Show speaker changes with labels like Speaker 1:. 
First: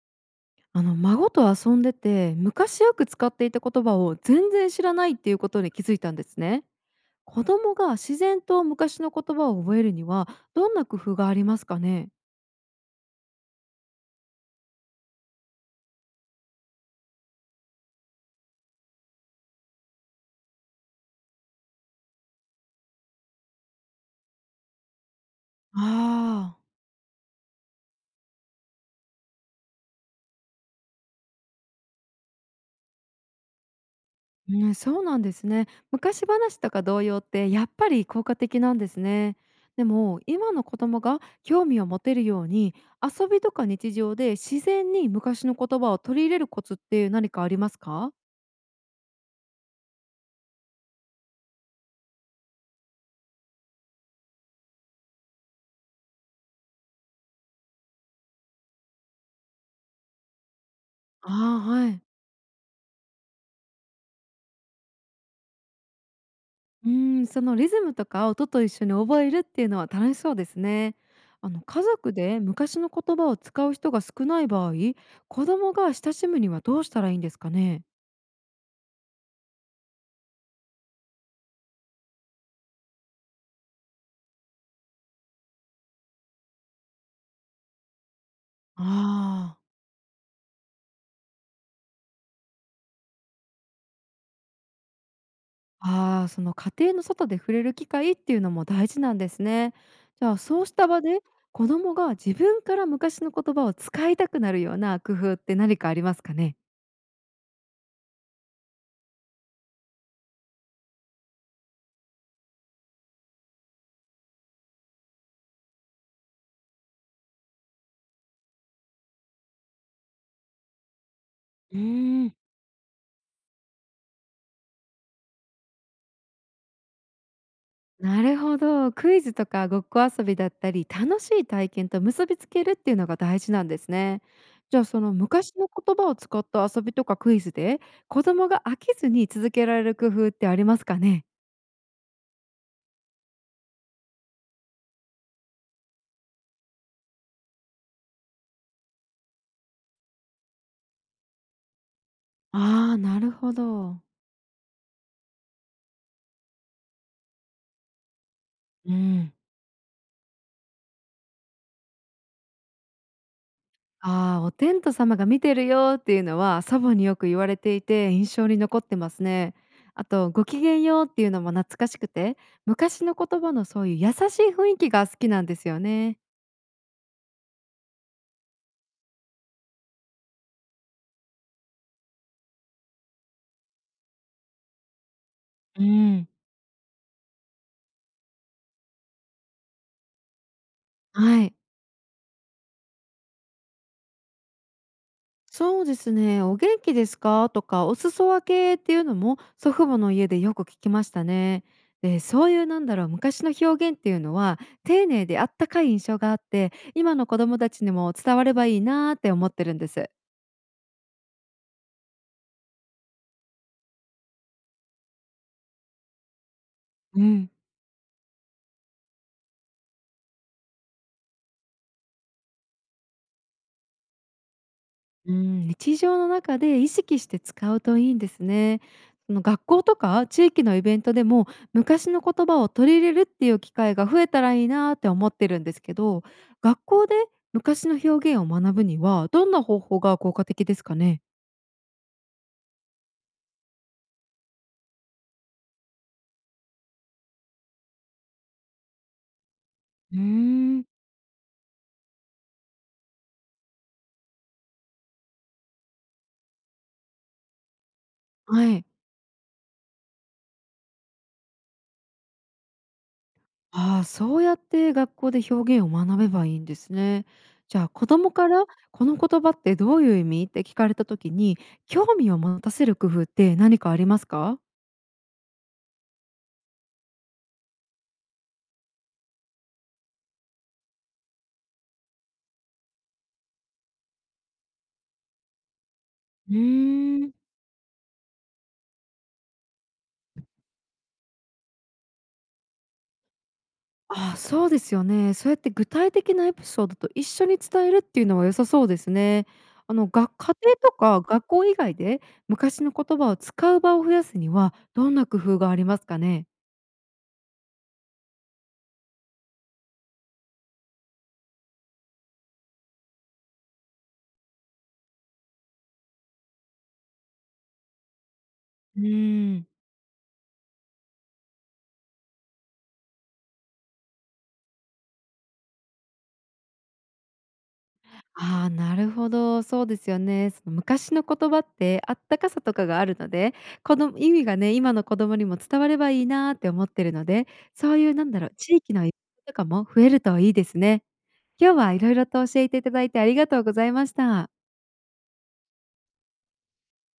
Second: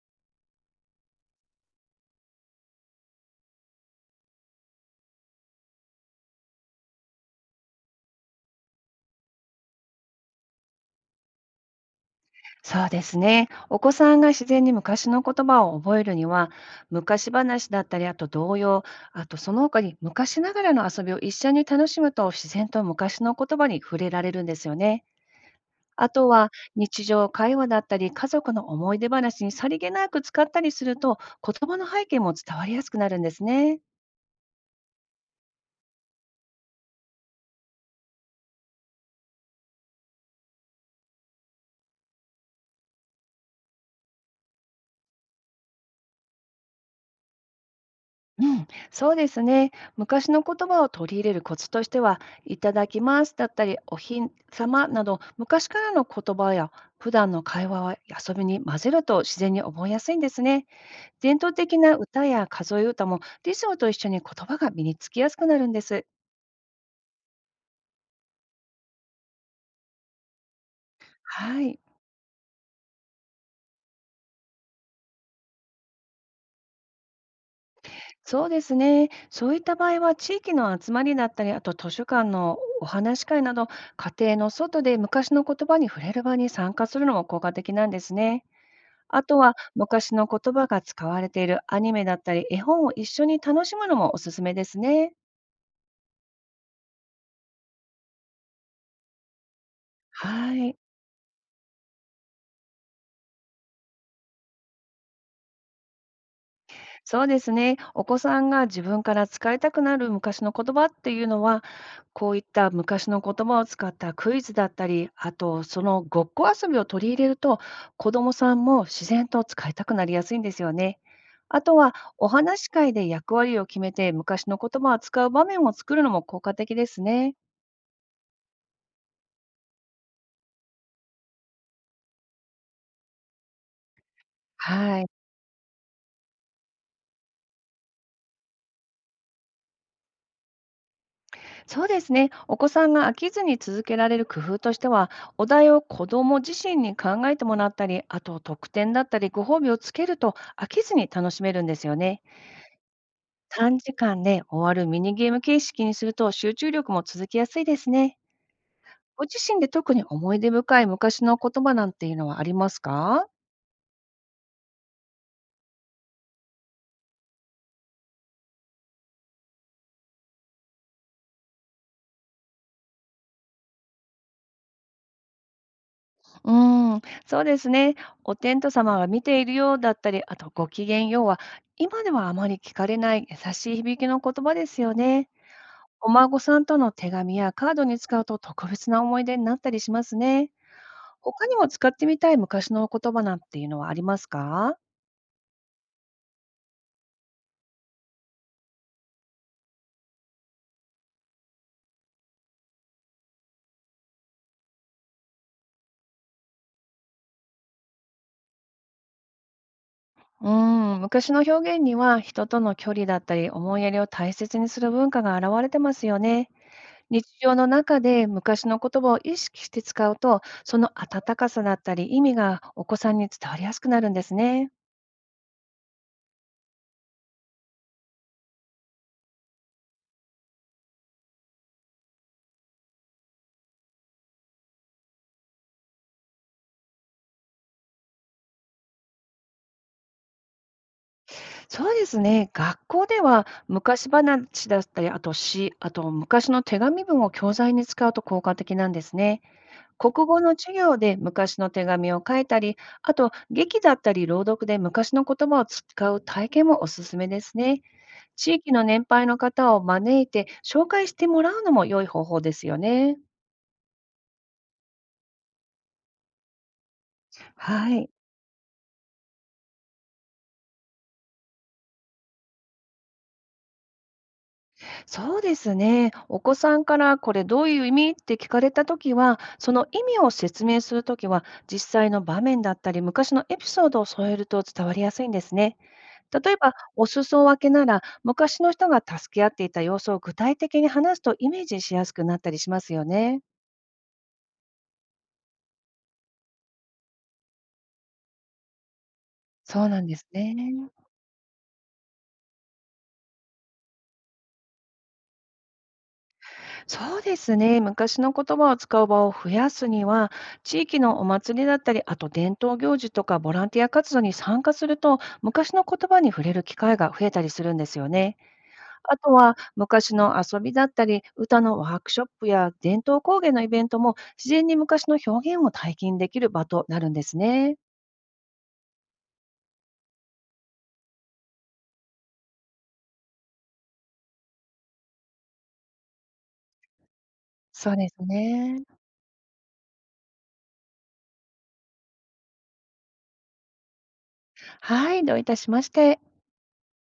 Speaker 1: 孫と遊んでて昔よく使っていた言葉を全然知らないっていうことに気づいたんですね。子供が自然と昔の言葉を覚えるにはどんな工夫がありますかね。
Speaker 2: そうですね。お子さんが自然に昔の言葉を覚えるには、昔話だったり、あと童謡、あとその他に昔ながらの遊びを一緒に楽しむと、自然と昔の言葉に触れられるんですよね。あとは
Speaker 1: あ
Speaker 2: 日常会話だったり、家族の思い出話にさりげなく使ったりすると、言葉の背景も伝わりやすくなるんですね。
Speaker 1: あ、ね、そうなんですね。昔話とか同様ってやっぱり効果的なんですね。でも今の子供が興味を持てるように遊びとか日常で自然に昔の言葉を取り入れるコツって何かありますか。
Speaker 2: うん、そうですね。昔の言葉を取り入れるコツとしては、いただきますだったり、おひん様など、昔からの言葉や普段の会話は遊びに混ぜると自然に覚えやすいんですね。伝統
Speaker 1: ああー、
Speaker 2: 的
Speaker 1: は
Speaker 2: な
Speaker 1: い。
Speaker 2: 歌や数え歌も、リズムと一緒に言葉が身につきやすくなるんです。
Speaker 1: そのリズムとか音と一緒に覚えるっていうのは楽しそうですね。
Speaker 2: はい、
Speaker 1: 家族で昔の言葉を使う人が少ない場合、子供が親しむにはどうしたらいいんですかね。
Speaker 2: そうですね。そういった場合は、地域の集まりだったり、あと図書館のお話し会など、家庭の外で昔の言葉に触れる場に参加するのも効果的なんですね。あと
Speaker 1: あ
Speaker 2: は昔の言葉が使われているアニメだったり、絵本を一緒に楽しむのもおすすめですね。
Speaker 1: あ、ああ、その家庭の外で触れる機会っていうのも大事なんですね。じゃあ
Speaker 2: は
Speaker 1: そうし
Speaker 2: い。
Speaker 1: た場で子供が自分から昔の言葉を使いたくなるような工夫って何かありますかね。
Speaker 2: そうですね。お子さんが自分から使いたくなる昔の言葉っていうのは、こういった昔の言葉を使ったクイズだったり、あとそのごっこ遊びを取り入れると、子どもさんも自然と使いたくなりやすいんですよね。あと
Speaker 1: う
Speaker 2: は、
Speaker 1: ー
Speaker 2: お
Speaker 1: ん。
Speaker 2: 話し会で役割を決めて昔の言葉を使う場面を作るのも効果的ですね。
Speaker 1: なるほど。クイズとかごっこ遊びだったり、楽しい体験と結びつけるっていうのが大事なんですね。じゃあそ
Speaker 2: はい。
Speaker 1: の昔の言葉を使った遊びとかクイズで子供が飽きずに続けられる工夫ってありますかね。
Speaker 2: そうですね。お子さんが飽きずに続けられる工夫としては、お題を子ども自身に考えてもらったり、あと特典だったりご褒美をつけると飽きずに楽しめるんですよね。
Speaker 1: ああー、なるほ
Speaker 2: 短時
Speaker 1: ど。
Speaker 2: 間で終わるミニゲーム形式にすると集中力も続きやすいですね。
Speaker 1: う
Speaker 2: ご
Speaker 1: ん、
Speaker 2: 自身で特に思い出深い昔の言葉なんていうのはありますか？
Speaker 1: ああ、お天道様が見てるよっていうのは祖母によく言われていて印象に残ってますね。あとごきげんようっていうのも懐かしくて、昔の言葉のそういう優しい雰囲気が好きなんですよね。
Speaker 2: うーん、そうですね。お天道様が見ているようだったり、あとご機嫌ようは、今ではあまり聞かれない優しい響きの言葉ですよね。
Speaker 1: う
Speaker 2: お
Speaker 1: ん。
Speaker 2: 孫さんとの手紙やカードに使うと特別な思い出になったりしますね。
Speaker 1: は
Speaker 2: 他
Speaker 1: い、
Speaker 2: にも使ってみたい昔の言葉なんていうのはありますか？
Speaker 1: そうですね。お元気ですかとか、お裾分けっていうのも祖父母の家でよく聞きましたね。で、そういう昔の表現っていうのは丁寧であったかい印象があって、今の子供たちにも伝わればいいなーって思ってるんです。
Speaker 2: うーん、昔の表現には人との距離だったり思いやりを大切にする文化が現れてますよね。
Speaker 1: う
Speaker 2: 日
Speaker 1: ん。
Speaker 2: 常の中で昔の言葉を意識して使うと、その温かさだったり意味がお子さんに伝わりやすくなるんですね。
Speaker 1: うん、日常の中で意識して使うといいんですね。その学校とか地域のイベントでも昔の言葉を取り入れるっていう機会が増えたらいいなって思ってるんですけど、学校で昔の表現を学ぶにはどんな方法が効果的ですかね？
Speaker 2: そうですね。学校では昔話だったり、あと詩、あと昔の手紙文を教材に使うと効果的なんですね。
Speaker 1: うー
Speaker 2: 国語の授
Speaker 1: ん、
Speaker 2: 業で昔の手紙を書いたり、あと劇だったり朗読で昔の言葉を使う体験もおすすめですね。地
Speaker 1: は
Speaker 2: 域の
Speaker 1: い。
Speaker 2: 年配の方を招いて紹介してもらうのも良い方法ですよね。
Speaker 1: ああ、そうやって学校で表現を学べばいいんですね。じゃあ
Speaker 2: は
Speaker 1: 子
Speaker 2: い。
Speaker 1: 供からこの言葉ってどういう意味って聞かれた時に興味を持たせる工夫って何かありますか？
Speaker 2: そうですね。お子さんからこれどういう意味って聞かれたときは、その意味を説明するときは、実際の場面だったり、昔のエピソードを添えると伝わりやすいんですね。例
Speaker 1: う
Speaker 2: えば、お
Speaker 1: ーん。
Speaker 2: 裾分けなら、昔の人が助け合っていた様子を具体的に話すとイメージしやすくなったりしますよね。
Speaker 1: ああ、そうですよね。そうやって具体的なエピソードと一緒に伝えるっていうのは良さそうですね。
Speaker 2: そうなんです
Speaker 1: が家
Speaker 2: ね。
Speaker 1: 庭とか学校以外で昔の言葉を使う場を増やすにはどんな工夫がありますかね？
Speaker 2: そうですね。昔の言葉を使う場を増やすには、地域のお祭りだったり、あと伝統行事とかボランティア活動に参加すると、昔の言葉に触れる機会が増えたりするんですよね。
Speaker 1: う
Speaker 2: あとは、
Speaker 1: ーん。
Speaker 2: 昔の遊びだったり、歌のワークショップや伝統工芸のイベントも、自然に昔の表現を体験できる場となるんですね。
Speaker 1: ああ、なるほど、そうですよね。その昔の言葉ってあったかさとかがあるので、こ供意味がね、今の子供にも伝わればいいなって思ってるので、
Speaker 2: そ
Speaker 1: そ
Speaker 2: う
Speaker 1: う
Speaker 2: で
Speaker 1: いう
Speaker 2: す
Speaker 1: 地
Speaker 2: ね。
Speaker 1: 域のイベントとかも増えるといいですね。今日は色々と教えていただいてありがとうございました。
Speaker 2: はい、どういたしまして。